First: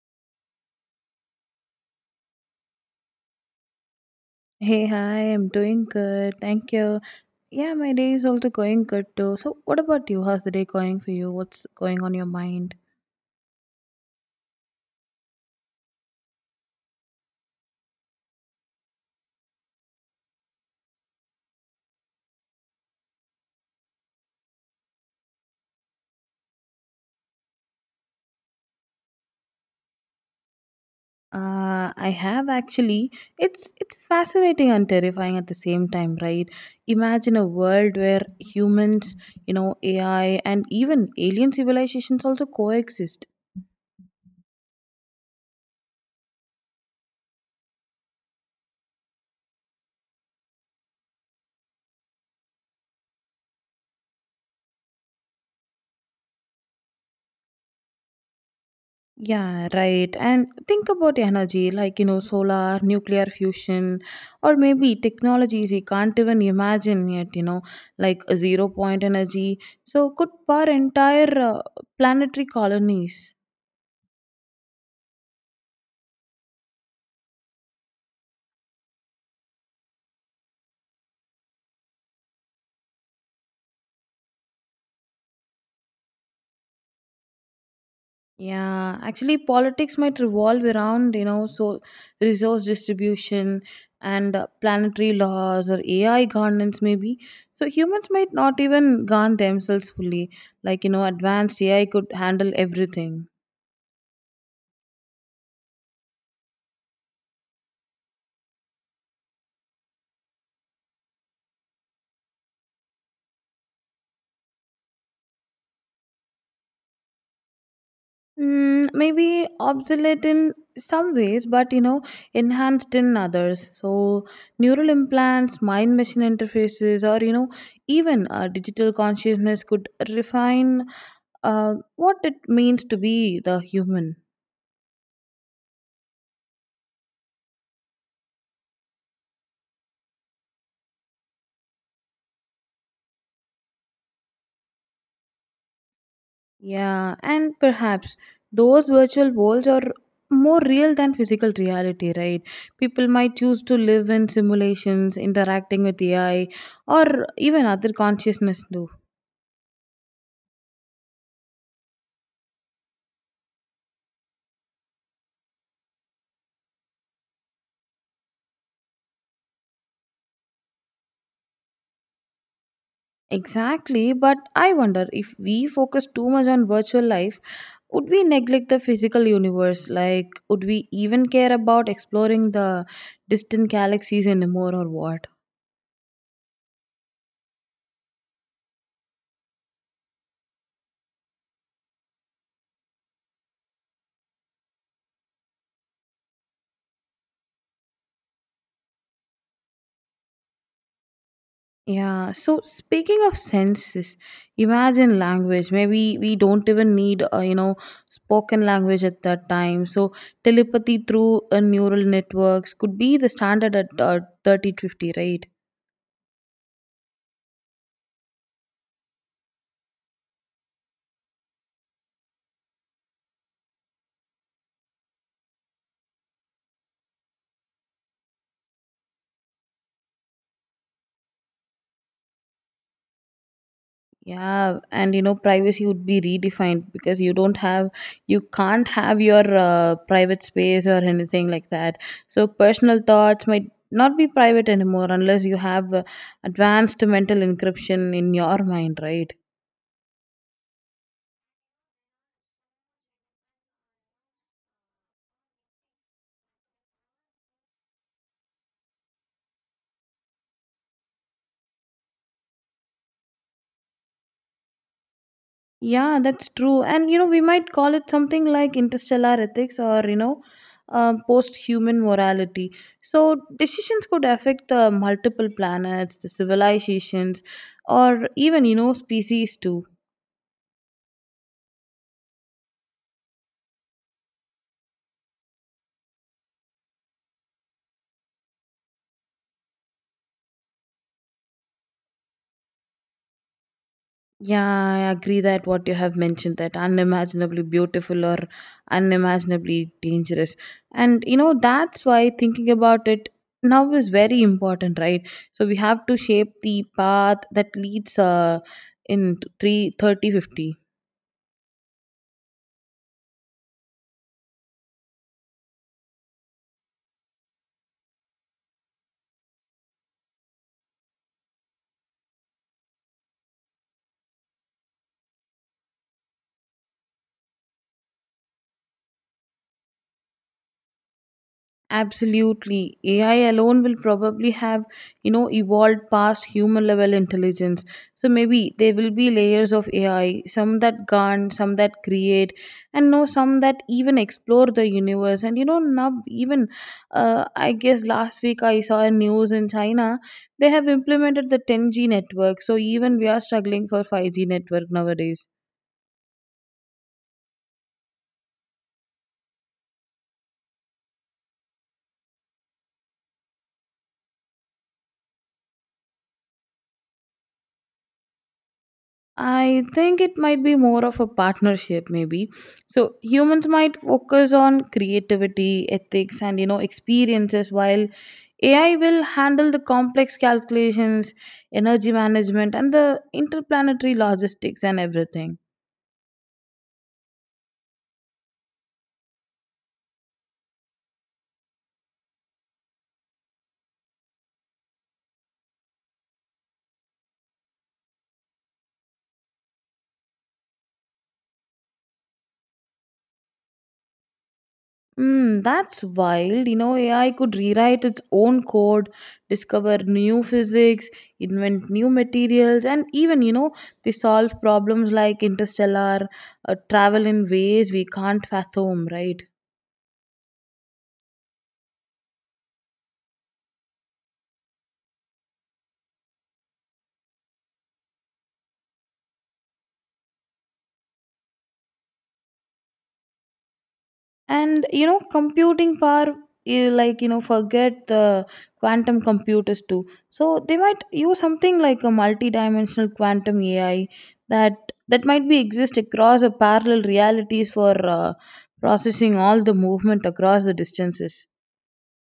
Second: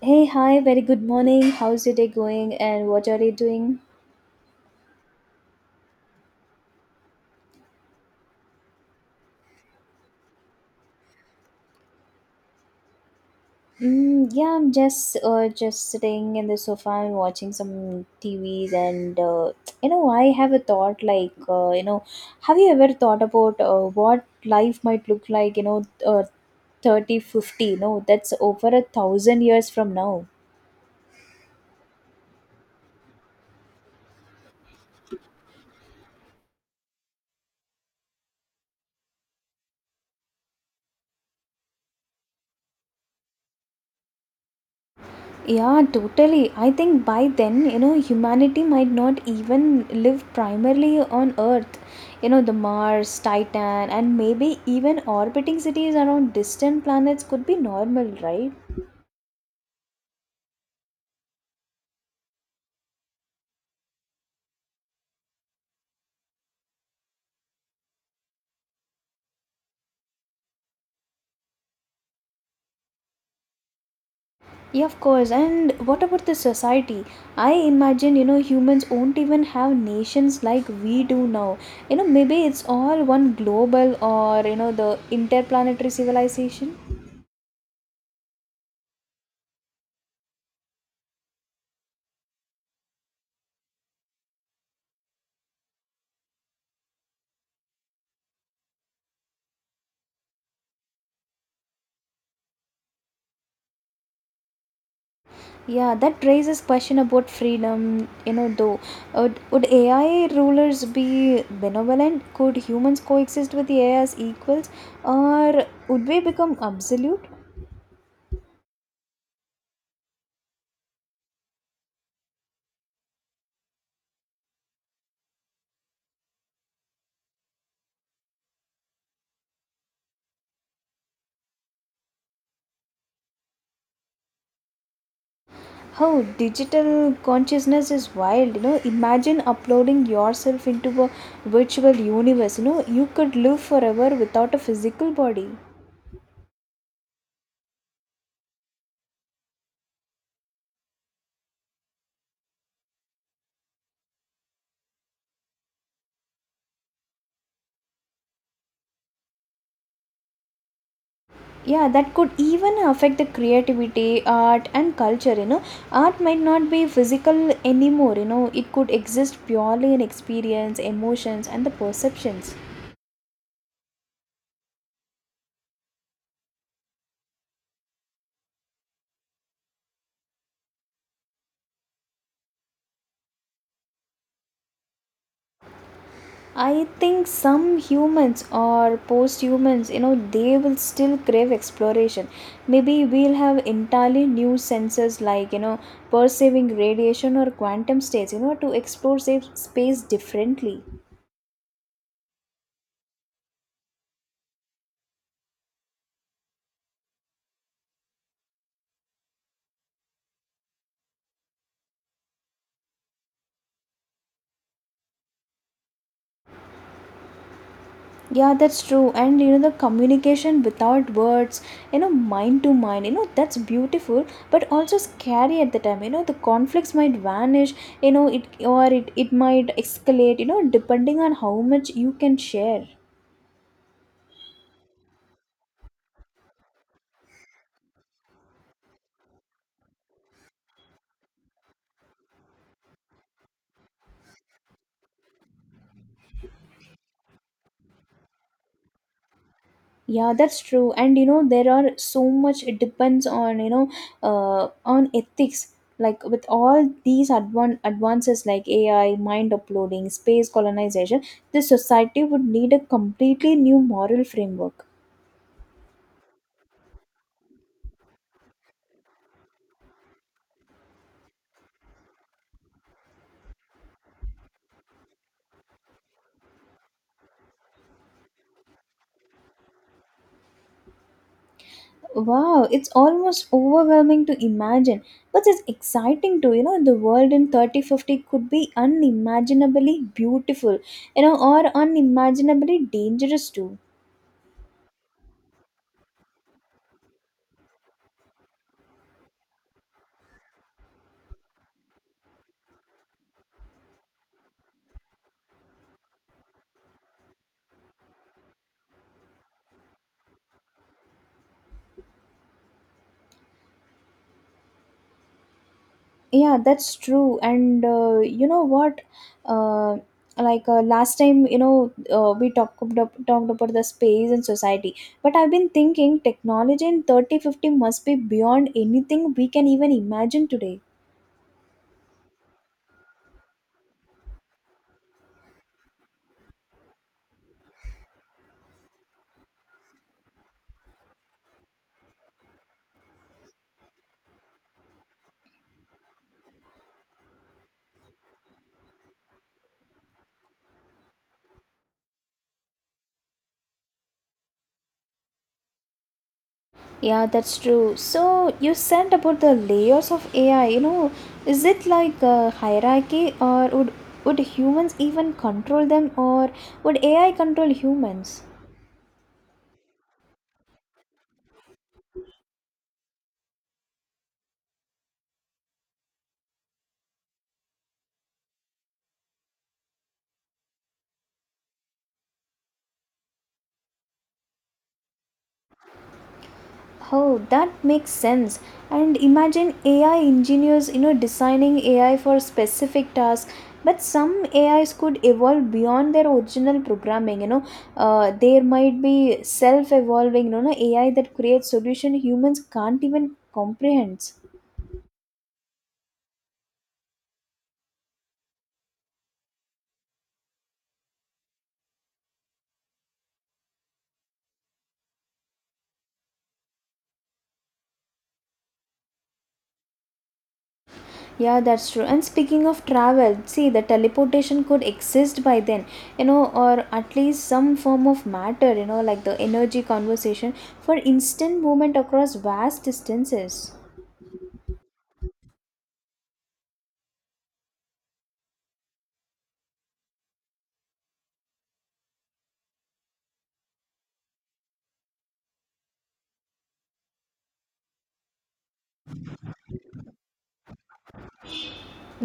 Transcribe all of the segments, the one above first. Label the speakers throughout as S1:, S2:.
S1: Hey, hi, very good morning. How's your day going and what are you doing?
S2: Hey, hi, I'm doing good. Thank you. Yeah, my day is also going good too. So, what about you? How's the day going for you? What's going on your mind?
S1: Yeah, I'm just sitting in the sofa and watching some TVs and I have a thought like have you ever thought about what life might look like, 3050. No, that's over a thousand years from now.
S2: I have actually. It's fascinating and terrifying at the same time, right? Imagine a world where humans, you know, AI and even alien civilizations also coexist.
S1: Yeah, totally. I think by then, you know, humanity might not even live primarily on Earth. You know, the Mars, Titan, and maybe even orbiting cities around distant planets could be normal, right?
S2: Yeah, right. And think about energy like, you know, solar, nuclear fusion, or maybe technologies we can't even imagine yet, you know, like a zero point energy. So, could power entire planetary colonies.
S1: Yeah, of course. And what about the society? I imagine, you know, humans won't even have nations like we do now. You know, maybe it's all one global or, you know, the interplanetary civilization.
S2: Yeah, actually, politics might revolve around, you know, so resource distribution and planetary laws or AI governance, maybe. So, humans might not even govern themselves fully. Like, you know, advanced AI could handle everything.
S1: Yeah, that raises question about freedom. You know, though, would AI rulers be benevolent? Could humans coexist with the AI as equals, or would we become absolute?
S2: Mm, maybe obsolete in some ways, but you know, enhanced in others. So, neural implants, mind machine interfaces, or you know, even digital consciousness could refine what it means to be the human.
S1: How digital consciousness is wild. You know, imagine uploading yourself into a virtual universe. You know, you could live forever without a physical body.
S2: Yeah, and perhaps those virtual worlds are more real than physical reality, right? People might choose to live in simulations, interacting with AI, or even other consciousness too.
S1: Yeah, that could even affect the creativity, art, and culture. You know, art might not be physical anymore. You know, it could exist purely in experience, emotions, and the perceptions.
S2: Exactly, but I wonder if we focus too much on virtual life, would we neglect the physical universe? Like, would we even care about exploring the distant galaxies anymore or what?
S1: I think some humans or post humans, you know, they will still crave exploration. Maybe we'll have entirely new senses, like, you know, perceiving radiation or quantum states, you know, to explore space differently.
S2: Yeah, so speaking of senses, imagine language. Maybe we don't even need, you know, spoken language at that time. So telepathy through neural networks could be the standard at 3050, right?
S1: Yeah, that's true. And you know, the communication without words, you know, mind to mind, you know, that's beautiful, but also scary at the time. You know, the conflicts might vanish, you know, it might escalate, you know, depending on how much you can share.
S2: Yeah, and you know, privacy would be redefined because you don't have, you can't have your private space or anything like that. So, personal thoughts might not be private anymore unless you have advanced mental encryption in your mind, right?
S1: Yeah, that's true. And you know, there are so much, it depends on, you know, on ethics. Like with all these advances like AI, mind uploading, space colonization, the society would need a completely new moral framework.
S2: Yeah, that's true. And you know, we might call it something like interstellar ethics or you know, post human morality. So, decisions could affect multiple planets, the civilizations, or even you know, species too.
S1: Wow, it's almost overwhelming to imagine, but it's exciting too. You know, the world in 3050 could be unimaginably beautiful, you know, or unimaginably dangerous too.
S2: Yeah, I agree that what you have mentioned that unimaginably beautiful or unimaginably dangerous. And you know, that's why thinking about it now is very important, right? So we have to shape the path that leads in 3 3050.
S1: Yeah, that's true. And you know what? Uh, last time, we talked about the space and society, but I've been thinking technology in 3050 must be beyond anything we can even imagine today.
S2: Absolutely. AI alone will probably have, you know, evolved past human level intelligence. So maybe there will be layers of AI, some that garn, some that create, and no, some that even explore the universe. And you know, now even, I guess last week I saw a news in China, they have implemented the 10G network. So even we are struggling for 5G network nowadays.
S1: Yeah, that's true. So you said about the layers of AI, you know, is it like a hierarchy or would humans even control them or would AI control humans?
S2: I think it might be more of a partnership, maybe. So humans might focus on creativity, ethics, and you know experiences, while AI will handle the complex calculations, energy management, and the interplanetary logistics and everything.
S1: Oh, that makes sense. And imagine AI engineers, you know, designing AI for specific tasks, but some AIs could evolve beyond their original programming, you know. There might be self-evolving, you know, AI that creates solution humans can't even comprehend.
S2: Mm, that's wild. You know, AI could rewrite its own code, discover new physics, invent new materials, and even, you know, they solve problems like interstellar travel in ways we can't fathom, right?
S1: Yeah, that's true. And speaking of travel, see, the teleportation could exist by then, you know, or at least some form of matter, you know, like the energy conversation for instant movement across vast distances.
S2: And you know computing power like you know forget the quantum computers too, so they might use something like a multi-dimensional quantum AI that might be exist across a parallel realities for processing all the movement across the distances.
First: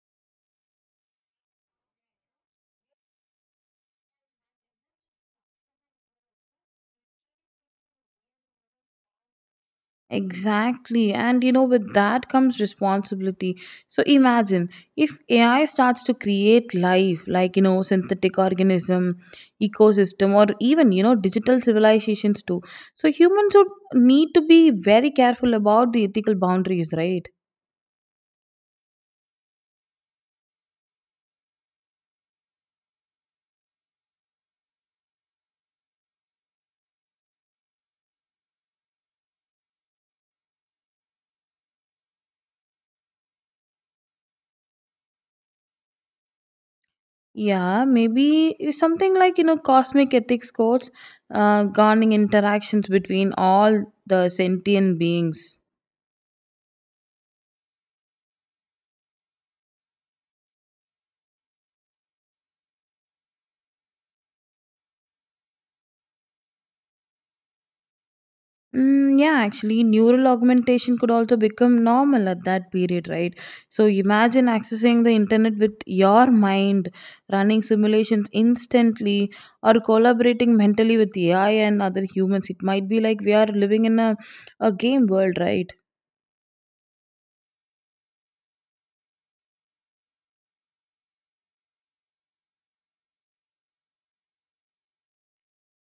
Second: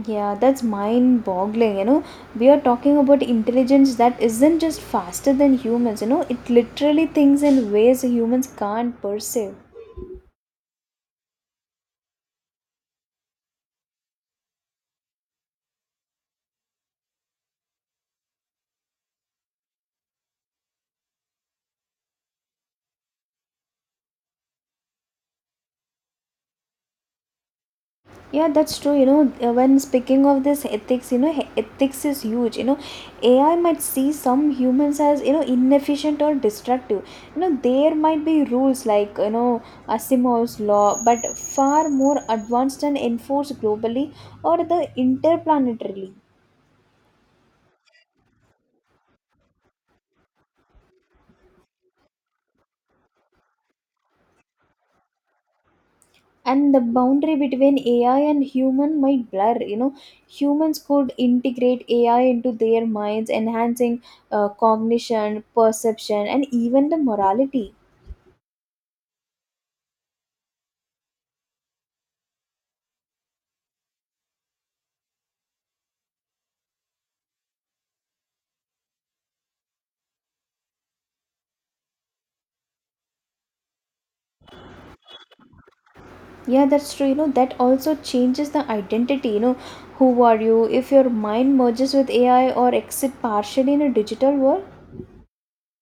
S1: Yeah, that's mind boggling, you know. We are talking about intelligence that isn't just faster than humans, you know, it literally thinks in ways humans can't perceive.
S2: Exactly. And you know, with that comes responsibility. So imagine if AI starts to create life, like, you know, synthetic organism, ecosystem, or even, you know, digital civilizations too. So humans would need to be very careful about the ethical boundaries, right?
S1: Yeah, that's true. You know, when speaking of this ethics, you know, ethics is huge. You know, AI might see some humans as, you know, inefficient or destructive. You know, there might be rules like, you know, Asimov's law, but far more advanced and enforced globally or the interplanetarily.
S2: Yeah, maybe something like, you know, cosmic ethics codes governing interactions between all the sentient beings.
S1: And the boundary between AI and human might blur. You know, humans could integrate AI into their minds, enhancing cognition, perception, and even the morality.
S2: Mm, yeah, actually, neural augmentation could also become normal at that period, right? So imagine accessing the internet with your mind, running simulations instantly, or collaborating mentally with AI and other humans. It might be like we are living in a game world, right?
S1: Yeah, that's true. You know, that also changes the identity. You know, who are you if your mind merges with AI or exit partially in a digital world?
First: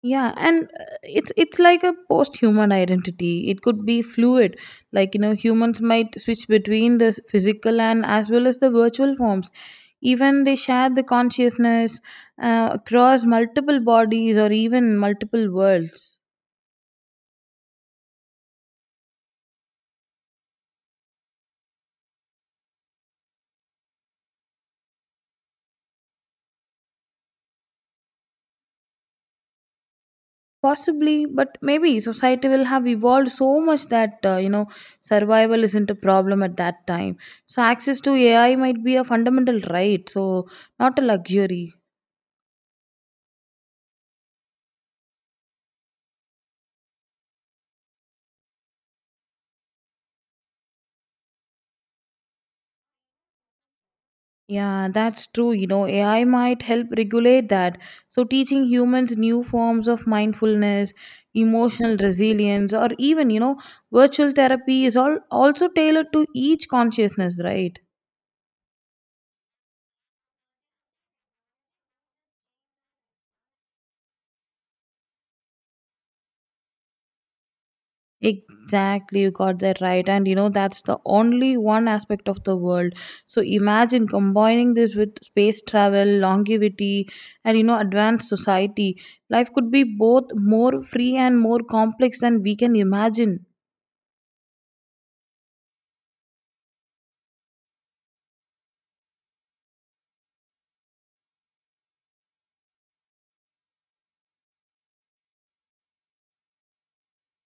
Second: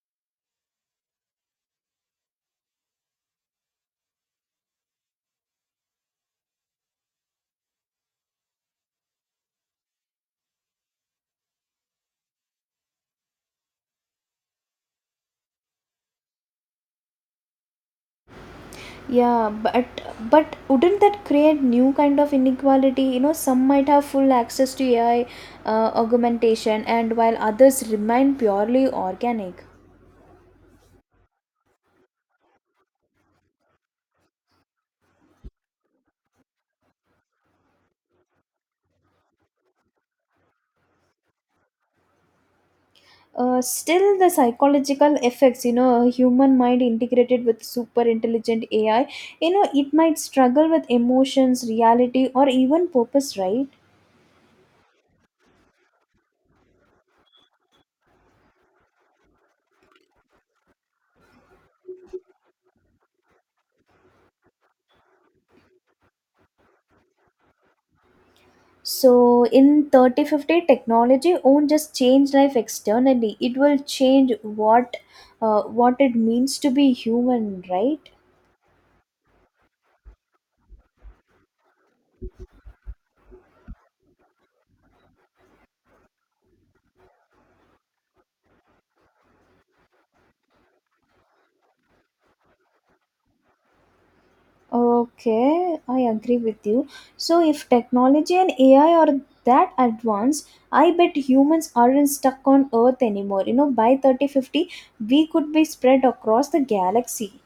S2: Yeah, and it's like a post human identity. It could be fluid, like you know humans might switch between the physical and as well as the virtual forms, even they share the consciousness across multiple bodies or even multiple worlds.
S1: Yeah, but wouldn't that create new kind of inequality? You know, some might have full access to AI augmentation and while others remain purely organic.
S2: Possibly, but maybe society will have evolved so much that you know survival isn't a problem at that time, so access to AI might be a fundamental right, so not a luxury.
S1: Still the psychological effects, you know, a human mind integrated with super intelligent AI, you know, it might struggle with emotions, reality, or even purpose, right?
S2: Yeah, that's true. You know, AI might help regulate that. So, teaching humans new forms of mindfulness, emotional resilience, or even, you know, virtual therapy is all also tailored to each consciousness, right?
S1: So in 3050, technology won't just change life externally. It will change what it means to be human, right?
S2: Exactly, you got that right. And you know, that's the only one aspect of the world. So, imagine combining this with space travel, longevity, and you know, advanced society. Life could be both more free and more complex than we can imagine.
S1: Okay, I agree with you. So if technology and AI are that advanced, I bet humans aren't stuck on Earth anymore. You know, by 3050, we could be spread across the galaxy.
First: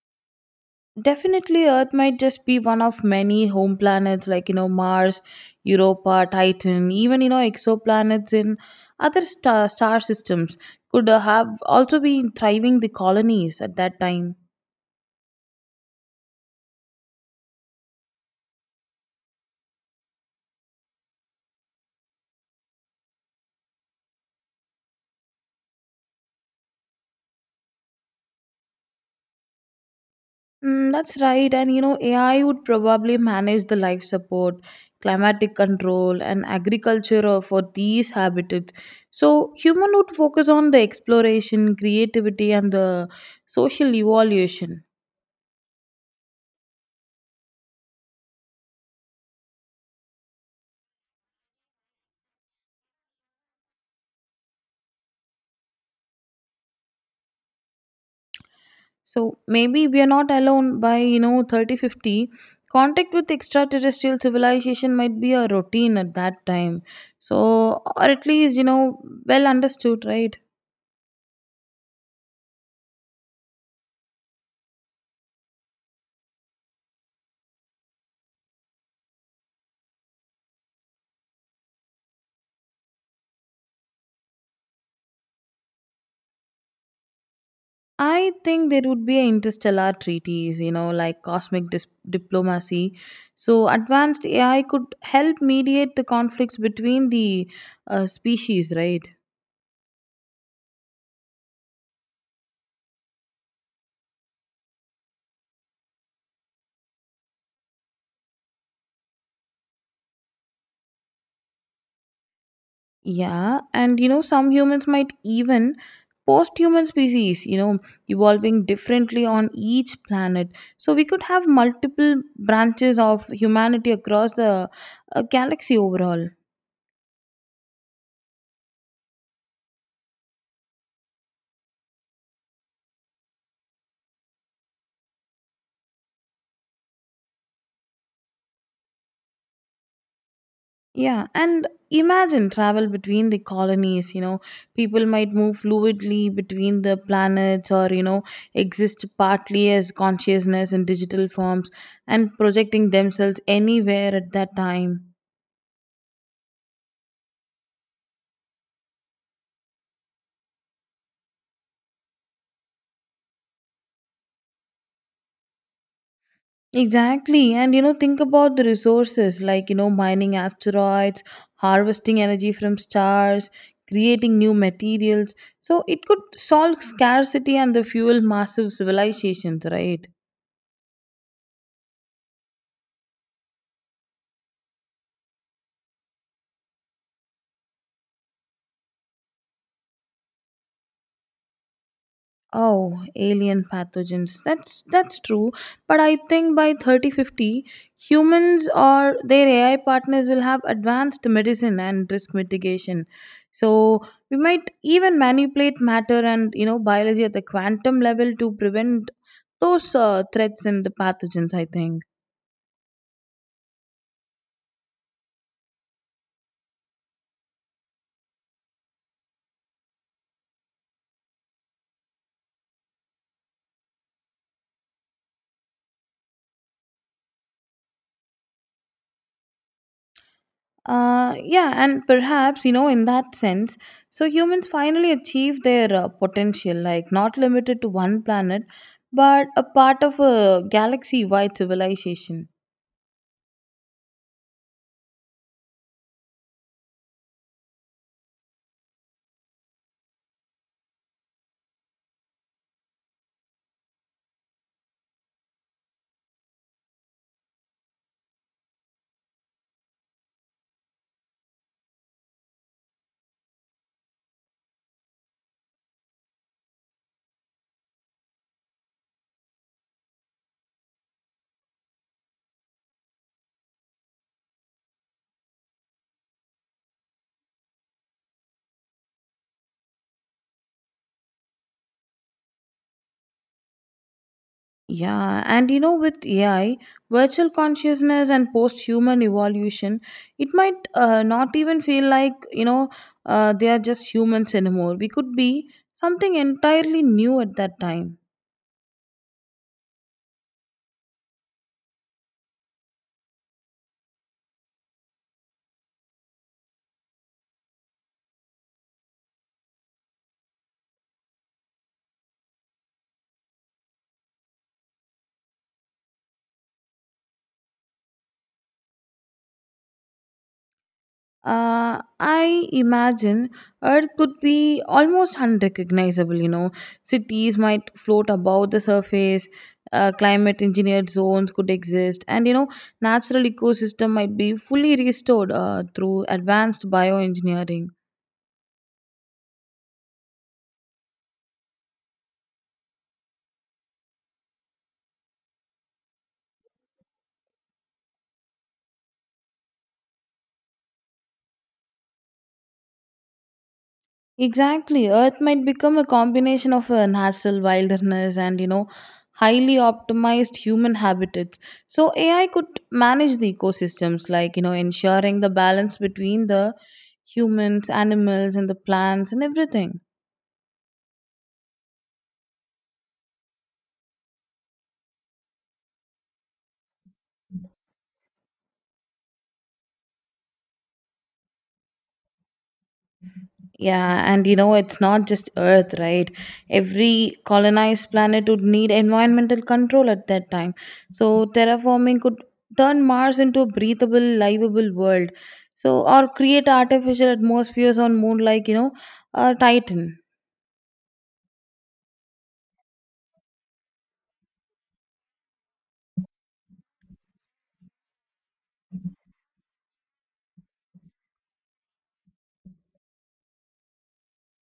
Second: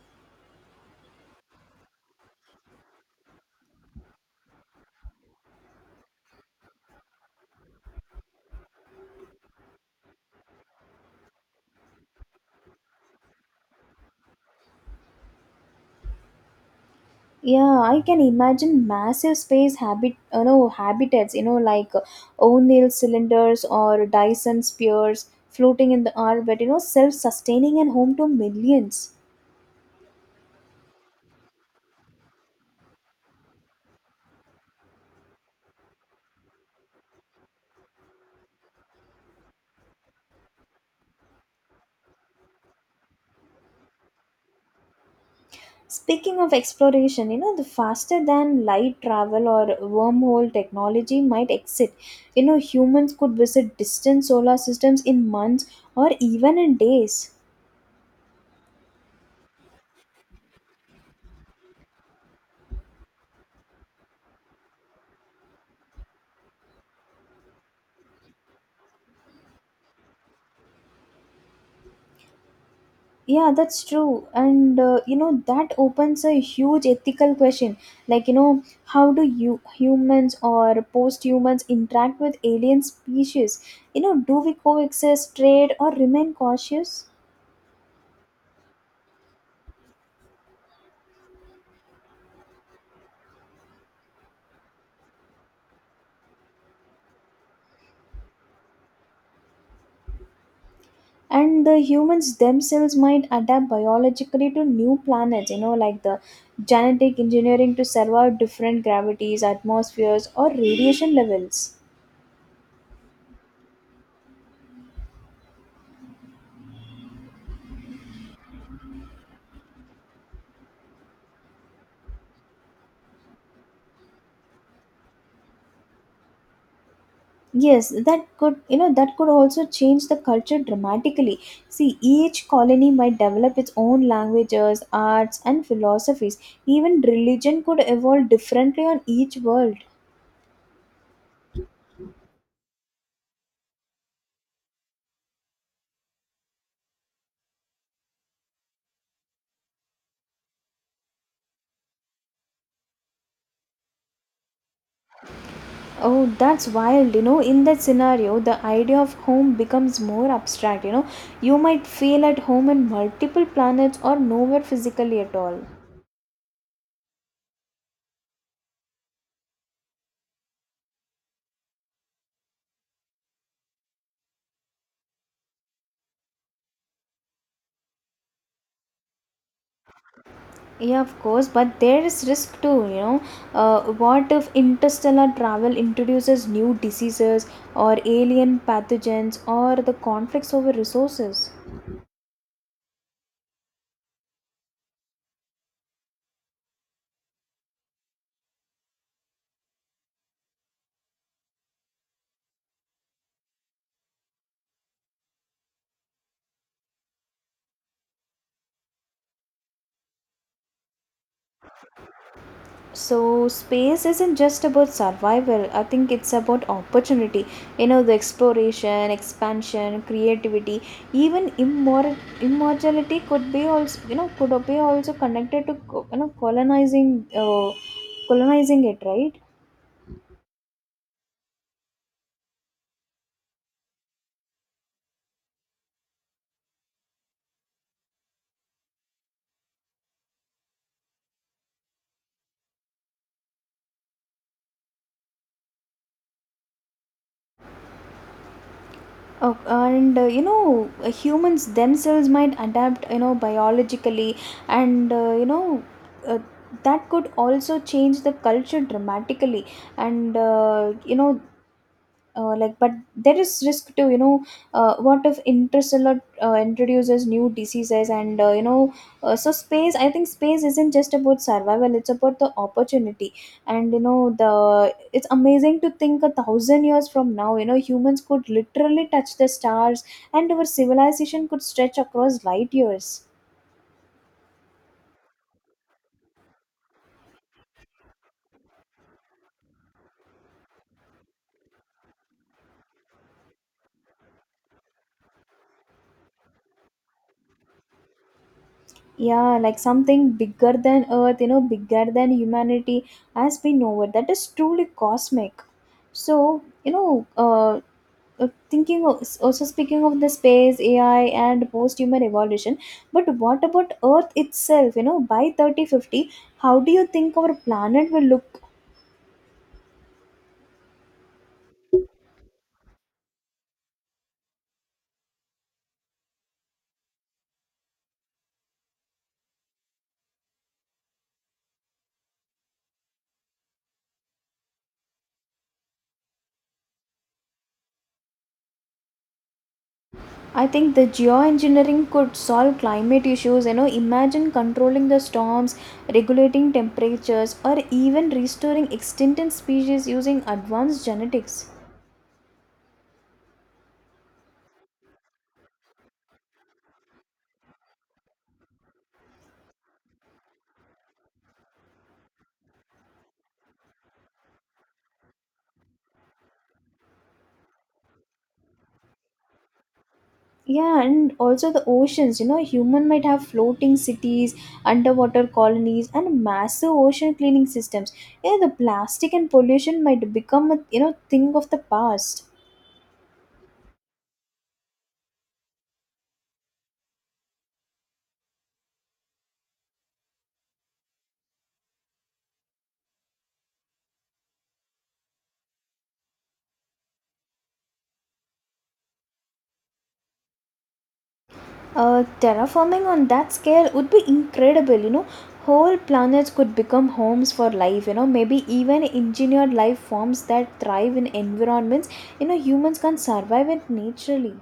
S2: Definitely, Earth might just be one of many home planets like, you know, Mars, Europa, Titan, even, you know, exoplanets in other star systems could have also been thriving the colonies at that time.
S1: Yeah, I can imagine massive you know, habitats, you know, like O'Neill cylinders or Dyson spheres floating in the orbit, you know, self-sustaining and home to millions.
S2: Mm, that's right. And, you know, AI would probably manage the life support, climatic control, and agriculture for these habitats. So, human would focus on the exploration, creativity, and the social evolution.
S1: Speaking of exploration, you know, the faster than light travel or wormhole technology might exist. You know, humans could visit distant solar systems in months or even in days.
S2: So maybe we are not alone by, you know, 3050. Contact with extraterrestrial civilization might be a routine at that time. So, or at least, you know, well understood, right?
S1: Yeah, that's true. And you know, that opens a huge ethical question. Like, you know, how do you humans or post humans interact with alien species? You know, do we coexist, trade, or remain cautious?
S2: I think there would be interstellar treaties, you know, like cosmic diplomacy. So, advanced AI could help mediate the conflicts between the species, right?
S1: And the humans themselves might adapt biologically to new planets, you know, like the genetic engineering to survive different gravities, atmospheres, or radiation levels.
S2: Yeah, and you know, some humans might even post human species, you know, evolving differently on each planet. So we could have multiple branches of humanity across the galaxy overall.
S1: Yes, that could, you know, that could also change the culture dramatically. See, each colony might develop its own languages, arts, and philosophies. Even religion could evolve differently on each world.
S2: Yeah, and imagine travel between the colonies. You know, people might move fluidly between the planets or, you know, exist partly as consciousness in digital forms and projecting themselves anywhere at that time.
S1: Oh, that's wild. You know, in that scenario, the idea of home becomes more abstract. You know, you might feel at home in multiple planets or nowhere physically at all.
S2: Exactly. And you know, think about the resources like, you know, mining asteroids, harvesting energy from stars, creating new materials. So it could solve scarcity and the fuel massive civilizations, right?
S1: Yeah, of course, but there is risk too, you know. What if interstellar travel introduces new diseases or alien pathogens or the conflicts over resources?
S2: Oh, alien pathogens. That's true. But I think by 3050, humans or their AI partners will have advanced medicine and risk mitigation. So we might even manipulate matter and you know biology at the quantum level to prevent those threats and the pathogens, I think.
S1: So, space isn't just about survival, I think it's about opportunity. You know, the exploration, expansion, creativity, even immortality could be also, you know, could be also connected to, you know, colonizing, colonizing it, right?
S2: Yeah, and perhaps, you know, in that sense, so humans finally achieved their potential, like not limited to one planet, but a part of a galaxy wide civilization.
S1: Oh, and you know, humans themselves might adapt, you know, biologically, and uh, that could also change the culture dramatically. And like but there is risk to, you know, what if interstellar introduces new diseases and so space, I think space isn't just about survival, it's about the opportunity. And you know, the it's amazing to think a thousand years from now, you know, humans could literally touch the stars and our civilization could stretch across light years.
S2: Yeah, and you know, with AI, virtual consciousness and post human evolution, it might not even feel like, you know, they are just humans anymore. We could be something entirely new at that time.
S1: Yeah, like something bigger than earth, you know, bigger than humanity as we know it. That is truly cosmic. So you know, thinking of, also speaking of the space AI and post human evolution, but what about earth itself? You know, by 3050, how do you think our planet will look?
S2: I imagine Earth could be almost unrecognizable, you know. Cities might float above the surface, climate engineered zones could exist, and you know, natural ecosystem might be fully restored through advanced bioengineering.
S1: I think the geoengineering could solve climate issues. You know, imagine controlling the storms, regulating temperatures, or even restoring extinct species using advanced genetics.
S2: Exactly. Earth might become a combination of a natural wilderness and, you know, highly optimized human habitats. So AI could manage the ecosystems, like, you know, ensuring the balance between the humans, animals, and the plants and everything.
S1: Yeah, and also the oceans. You know, human might have floating cities, underwater colonies, and massive ocean cleaning systems. Yeah, the plastic and pollution might become a, you know, thing of the past.
S2: Yeah, and you know, it's not just Earth, right? Every colonized planet would need environmental control at that time. So, terraforming could turn Mars into a breathable, livable world. So, or create artificial atmospheres on moon like, you know, Titan.
S1: Terraforming on that scale would be incredible. You know, whole planets could become homes for life. You know, maybe even engineered life forms that thrive in environments, you know, humans can't survive it naturally.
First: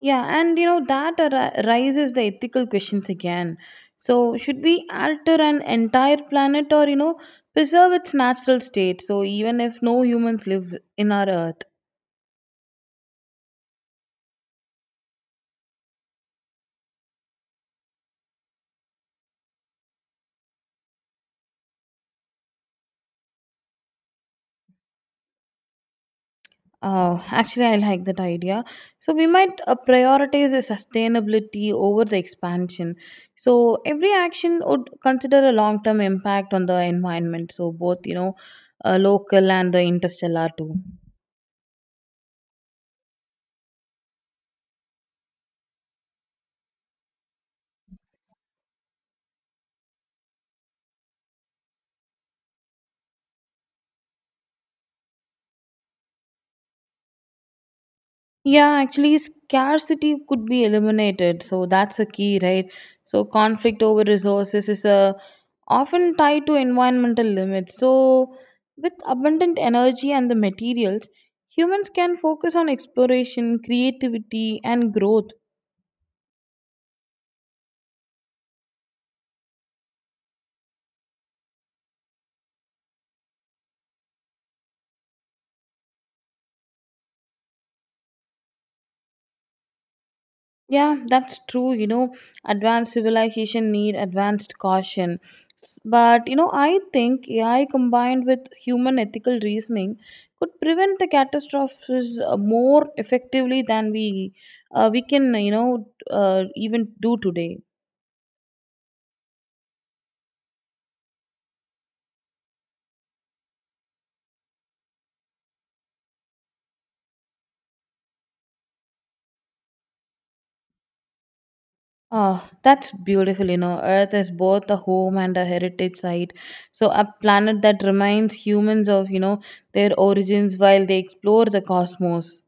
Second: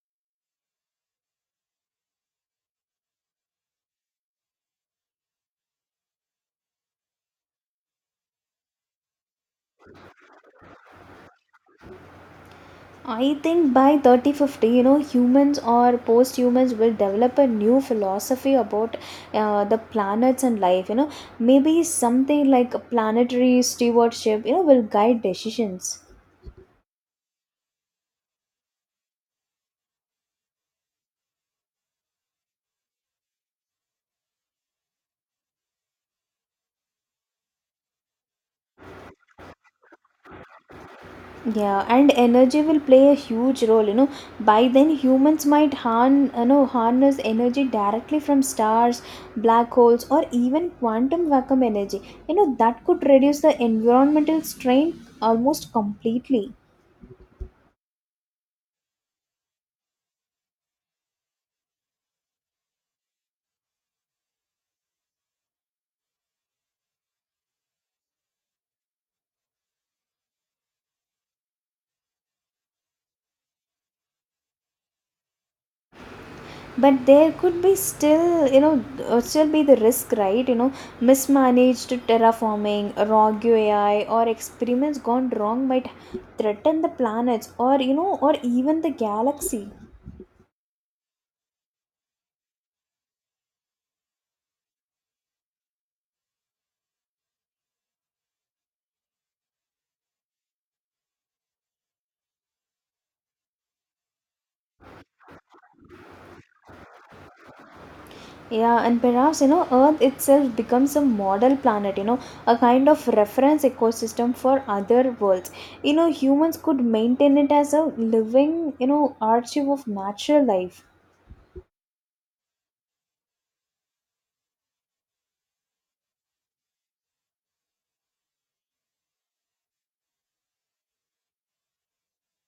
S2: Yeah, and you know, that raises the ethical questions again. So, should we alter an entire planet or, you know, preserve its natural state? So, even if no humans live in our Earth.
S1: I think by 3050, you know, humans or post humans will develop a new philosophy about the planets and life. You know, maybe something like planetary stewardship, you know, will guide decisions.
S2: Actually, I like that idea. So, we might prioritize the sustainability over the expansion. So, every action would consider a long term impact on the environment. So, both, you know, local and the interstellar too.
S1: Yeah, and energy will play a huge role. You know, by then humans might you know, harness energy directly from stars, black holes, or even quantum vacuum energy. You know, that could reduce the environmental strain almost completely.
S2: Yeah, actually, scarcity could be eliminated. So that's a key, right? So conflict over resources is often tied to environmental limits. So with abundant energy and the materials, humans can focus on exploration, creativity, and growth.
S1: But there could be still, you know, still be the risk, right? You know, mismanaged terraforming, rogue AI, or experiments gone wrong might threaten the planets or, you know, or even the galaxy.
S2: Yeah, that's true. You know, advanced civilization need advanced caution. But you know, I think AI combined with human ethical reasoning could prevent the catastrophes more effectively than we can you know even do today.
S1: Yeah, and perhaps, you know, earth itself becomes a model planet, you know, a kind of reference ecosystem for other worlds. You know, humans could maintain it as a living, you know, archive of natural life.
S2: Ah, that's beautiful. You know, Earth is both a home and a heritage site. So, a planet that reminds humans of you know their origins while they explore the cosmos.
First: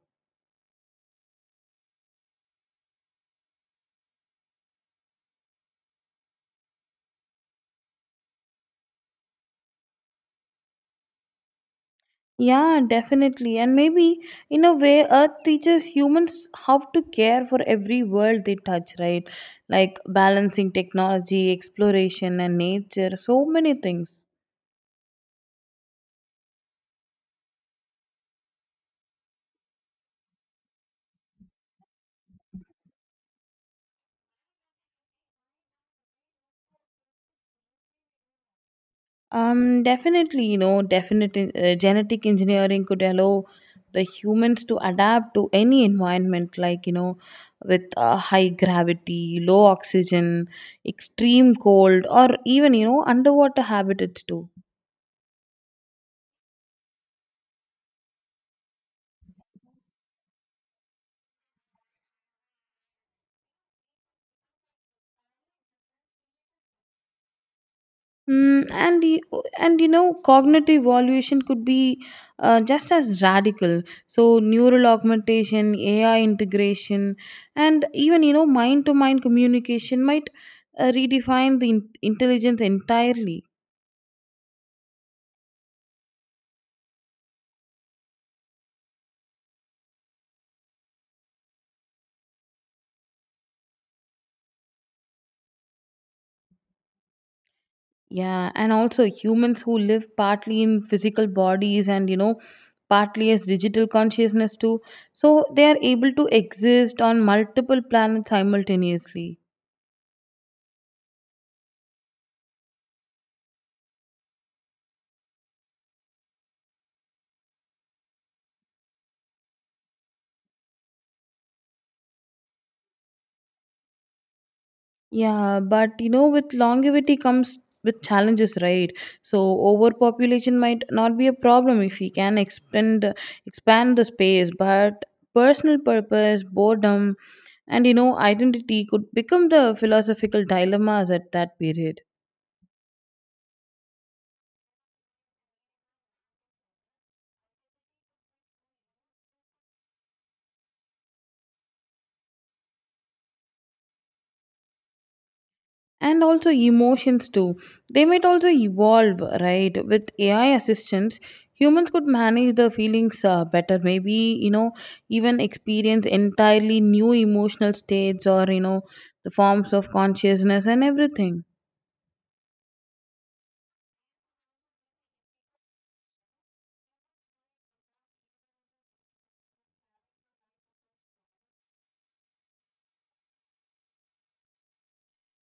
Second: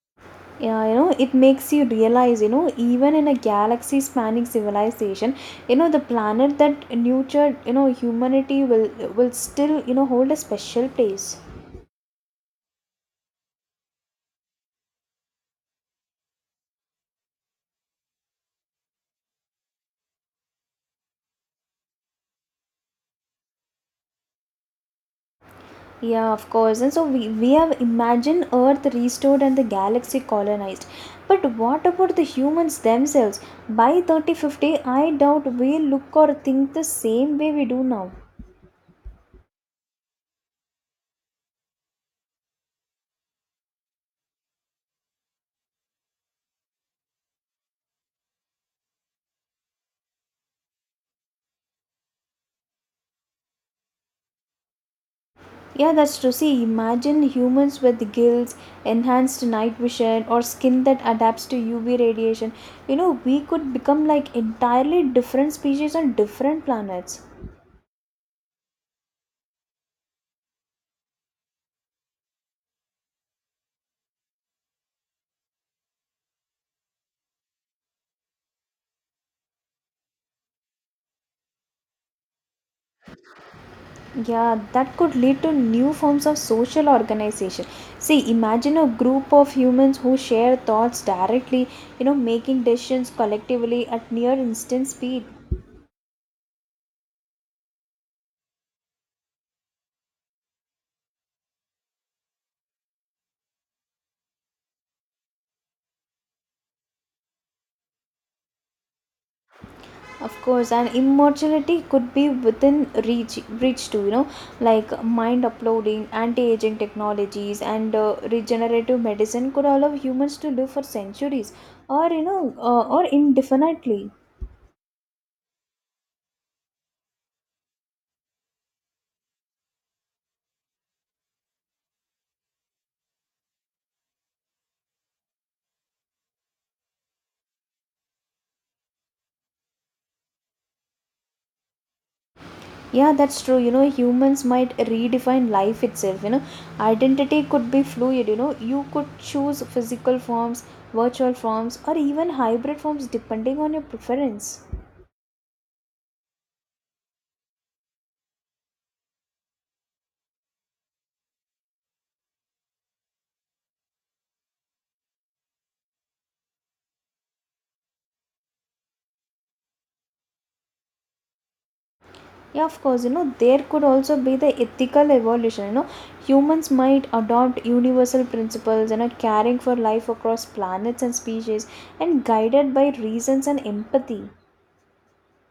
S1: Yeah, you know, it makes you realize, you know, even in a galaxy spanning civilization, you know, the planet that nurtured, you know, humanity will, still, you know, hold a special place.
S2: Yeah, definitely. And maybe in a way, Earth teaches humans how to care for every world they touch, right? Like balancing technology, exploration, and nature, so many things.
S1: Yeah, of course. And so we have imagined earth restored and the galaxy colonized, but what about the humans themselves? By 3050 I doubt we look or think the same way we do now.
S2: Definitely, you know, definite genetic engineering could allow the humans to adapt to any environment, like you know, with high gravity, low oxygen, extreme cold, or even you know, underwater habitats too.
S1: Yeah, that's true. See, imagine humans with gills, enhanced night vision, or skin that adapts to UV radiation. You know, we could become like entirely different species on different planets.
S2: Mm, and the and cognitive evaluation could be just as radical. So neural augmentation, AI integration, and even mind to mind communication might redefine the intelligence entirely.
S1: Yeah, that could lead to new forms of social organization. See, imagine a group of humans who share thoughts directly, you know, making decisions collectively at near instant speed.
S2: Yeah, and also humans who live partly in physical bodies and partly as digital consciousness too, so they are able to exist on multiple planets simultaneously.
S1: Of course, and immortality could be within reach too, you know, like mind uploading, anti-aging technologies, and regenerative medicine could allow humans to live for centuries, or you know, or indefinitely.
S2: Yeah, but with longevity comes with challenges, right? So overpopulation might not be a problem if we can expand the space, but personal purpose, boredom, and identity could become the philosophical dilemmas at that period.
S1: Yeah, that's true. You know, humans might redefine life itself. You know, identity could be fluid. You know, you could choose physical forms, virtual forms, or even hybrid forms depending on your preference.
S2: And also emotions too, they might also evolve, right? With AI assistants, humans could manage the feelings better maybe, even experience entirely new emotional states, or the forms of consciousness and everything.
S1: Yeah, of course, you know, there could also be the ethical evolution. You know, humans might adopt universal principles, you know, caring for life across planets and species, and guided by reasons and empathy.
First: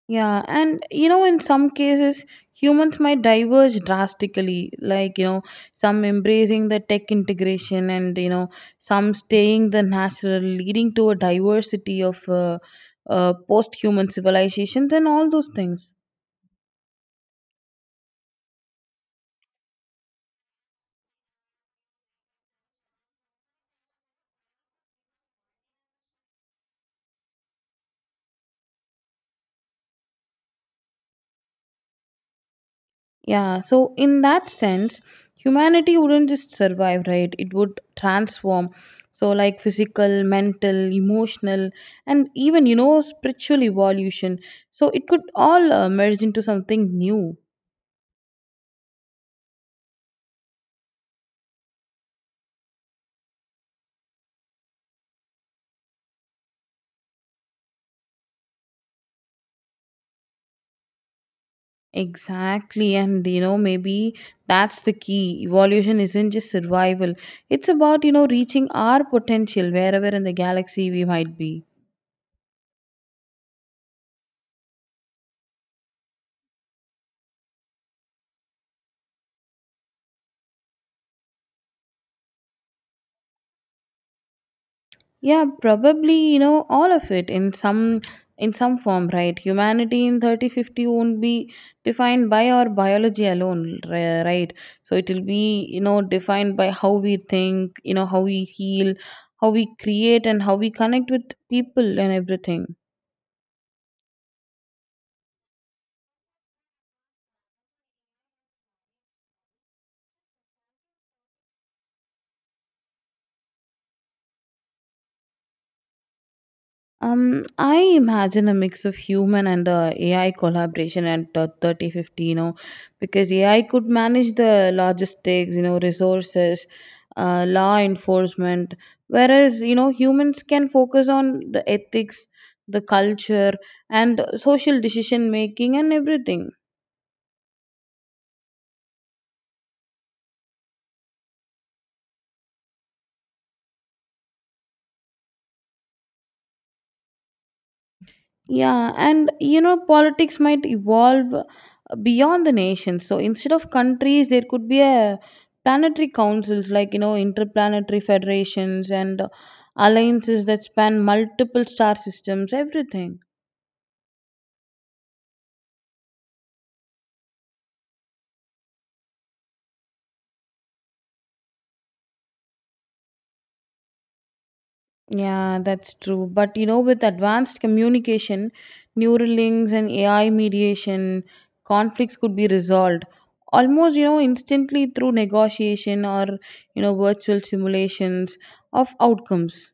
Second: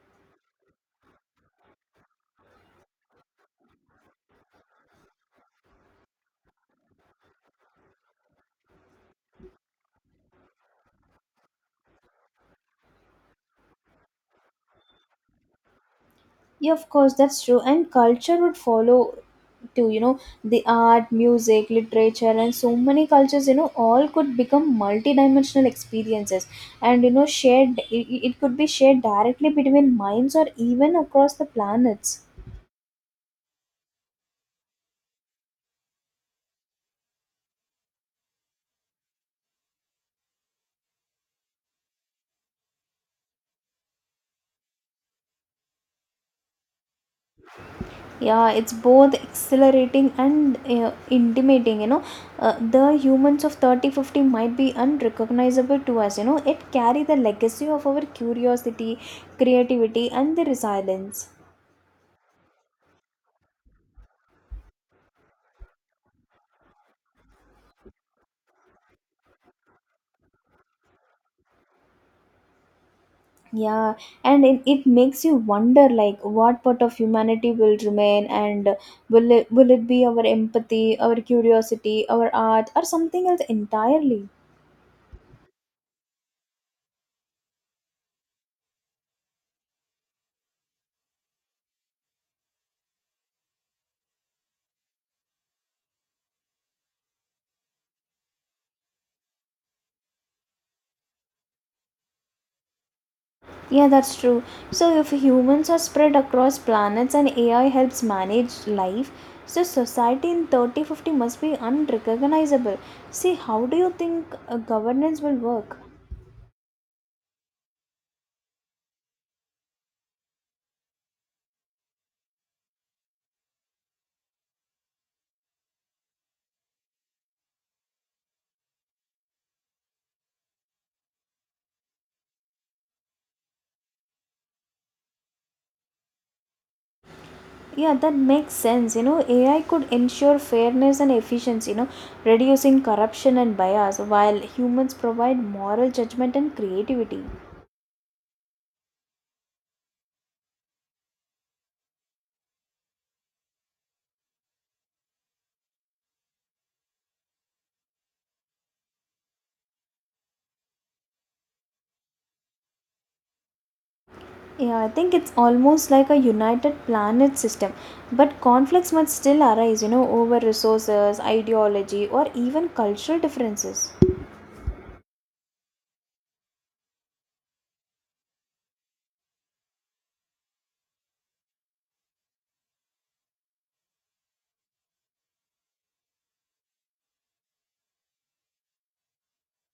S2: Yeah, and in some cases, humans might diverge drastically, like, some embracing the tech integration and, some staying the natural, leading to a diversity of post human civilizations and all those things.
S1: Yeah, of course, that's true. And culture would follow too, you know, the art, music, literature, and so many cultures, you know, all could become multidimensional experiences and, you know, shared, it could be shared directly between minds or even across the planets.
S2: Yeah, so in that sense, humanity wouldn't just survive, right? It would transform. So, like physical, mental, emotional, and even, spiritual evolution. So, it could all merge into something new.
S1: Yeah, it's both exhilarating and intimidating, you know. The humans of 3050 might be unrecognizable to us. You know, it carry the legacy of our curiosity, creativity, and the resilience.
S2: Exactly. And, maybe that's the key. Evolution isn't just survival, it's about, reaching our potential wherever in the galaxy we might be.
S1: Yeah, and it makes you wonder, like, what part of humanity will remain, and will it be our empathy, our curiosity, our art, or something else entirely?
S2: Yeah, probably, all of it in some form, right? Humanity in 3050 won't be defined by our biology alone, right? So it will be, defined by how we think, how we heal, how we create, and how we connect with people and everything.
S1: Yeah, that's true. So, if humans are spread across planets and AI helps manage life, so society in 3050 must be unrecognizable. See, how do you think governance will work?
S2: I imagine a mix of human and AI collaboration at 30 50, because AI could manage the logistics, resources, law enforcement, whereas, humans can focus on the ethics, the culture, and social decision making and everything.
S1: Yeah, that makes sense. You know, AI could ensure fairness and efficiency, you know, reducing corruption and bias, while humans provide moral judgment and creativity.
S2: Yeah, and politics might evolve beyond the nation. So instead of countries, there could be a planetary councils like interplanetary federations and alliances that span multiple star systems. Everything.
S1: Yeah, I think it's almost like a united planet system. But conflicts might still arise, you know, over resources, ideology, or even cultural differences.
S2: Yeah, that's true. But with advanced communication, neural links, and AI mediation, conflicts could be resolved almost instantly through negotiation or virtual simulations of outcomes.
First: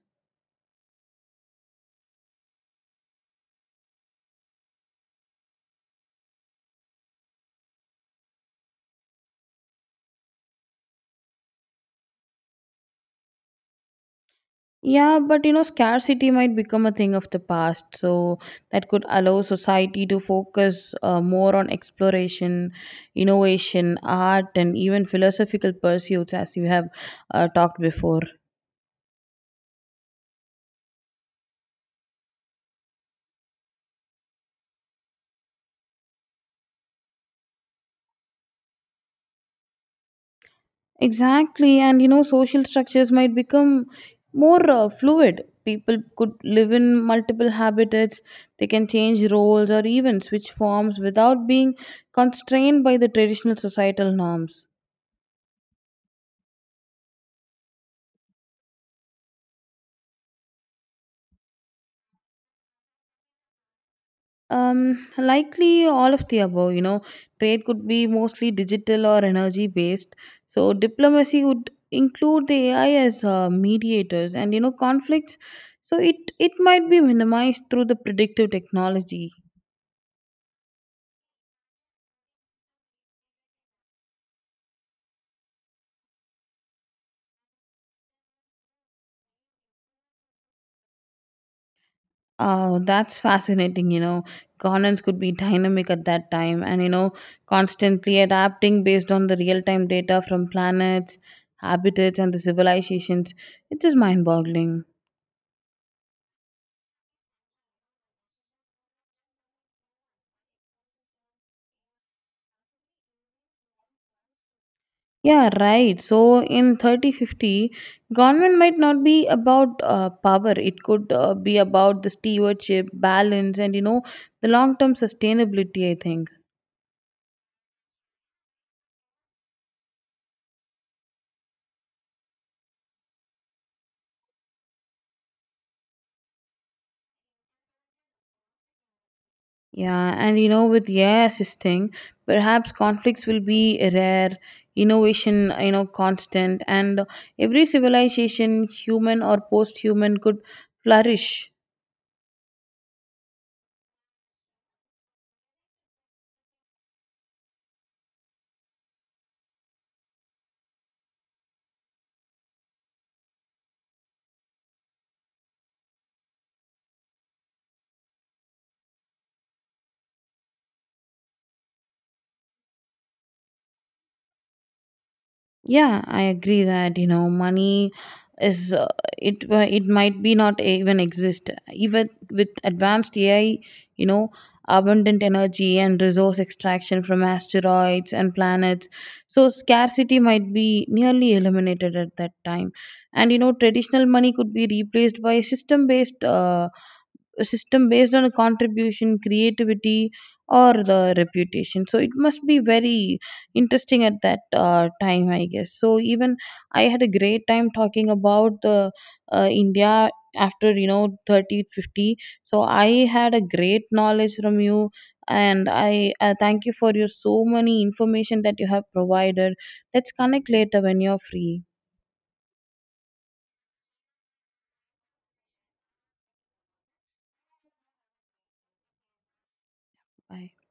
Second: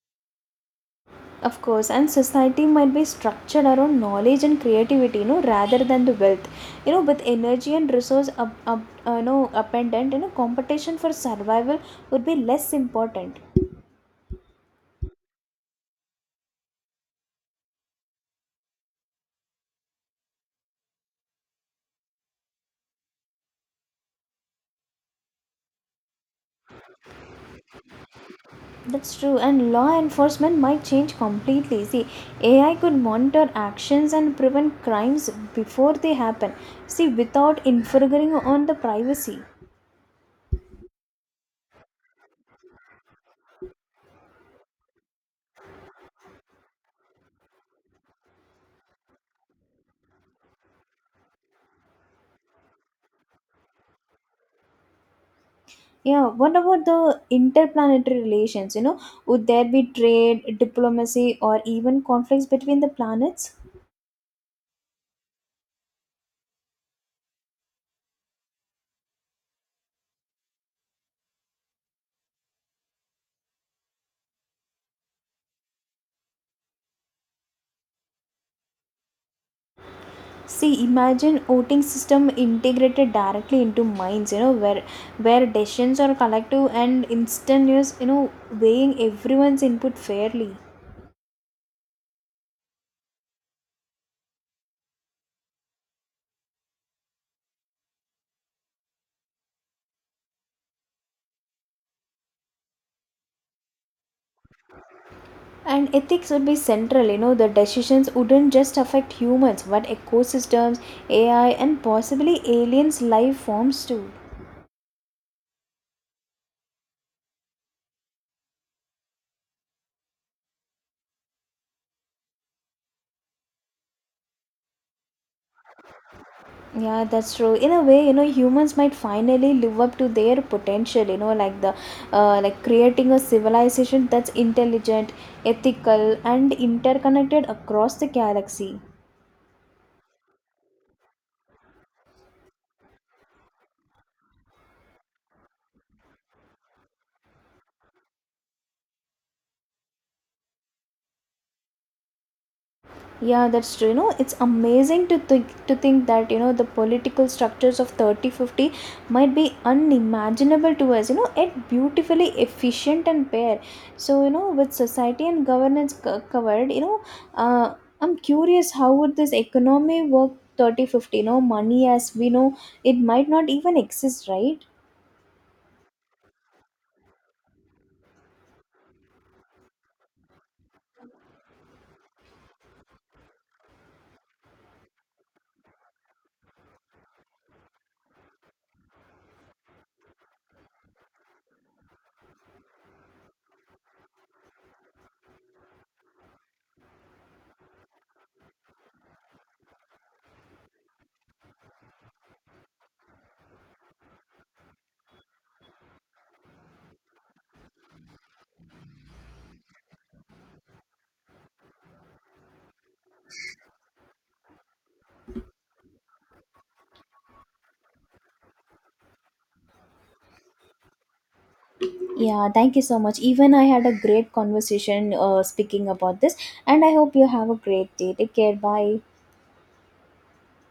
S1: Of course, and society might be structured around knowledge and creativity, you know, rather than the wealth. You know, with energy and resource, you know, appendant, you know, competition for survival would be less important.
S2: Yeah, but scarcity might become a thing of the past, so that could allow society to focus more on exploration, innovation, art, and even philosophical pursuits, as you have talked before.
S1: That's true, and law enforcement might change completely. See, AI could monitor actions and prevent crimes before they happen. See, without infringing on the privacy.
S2: Exactly, and social structures might become more fluid. People could live in multiple habitats, they can change roles or even switch forms without being constrained by the traditional societal norms.
S1: Yeah, what about the interplanetary relations? You know, would there be trade, diplomacy, or even conflicts between the planets?
S2: Likely all of the above, trade could be mostly digital or energy based. So diplomacy would include the AI as mediators, and conflicts, so it might be minimized through the predictive technology.
S1: See, imagine voting system integrated directly into minds. You know, where decisions are collective and instantaneous. You know, weighing everyone's input fairly.
S2: That's fascinating, Governance could be dynamic at that time and constantly adapting based on the real time data from planets, habitats, and the civilizations. It is mind boggling.
S1: And ethics would be central. You know, the decisions wouldn't just affect humans, but ecosystems, AI, and possibly aliens' life forms too.
S2: Yeah, right. So in 3050, government might not be about power. It could be about the stewardship, balance, and the long term sustainability, I think.
S1: Yeah, that's true. In a way, you know, humans might finally live up to their potential, you know, like the like creating a civilization that's intelligent, ethical, and interconnected across the galaxy.
S2: Yeah, and with AI assisting, perhaps conflicts will be rare, innovation, constant, and every civilization, human or post human, could flourish.
S1: Yeah, that's true. You know, it's amazing to think that, you know, the political structures of 3050 might be unimaginable to us, you know, yet beautifully efficient and fair. So, you know, with society and governance covered, you know, uh, I'm curious, how would this economy work 3050? 50, you know, money as we know, it might not even exist, right?
S2: Yeah, I agree that money is it might be not even exist. Even with advanced AI, you know abundant energy and resource extraction from asteroids and planets, so scarcity might be nearly eliminated at that time. And traditional money could be replaced by system based a system based on a contribution, creativity, or the reputation. So it must be very interesting at that time, I guess. So even I had a great time talking about the India after 3050. So I had a great knowledge from you, and I, thank you for your so many information that you have provided. Let's connect later when you're free.
S1: Yeah, thank you so much. Even I had a great conversation speaking about this, and I hope you have a great day. Take care. Bye.
S2: Bye.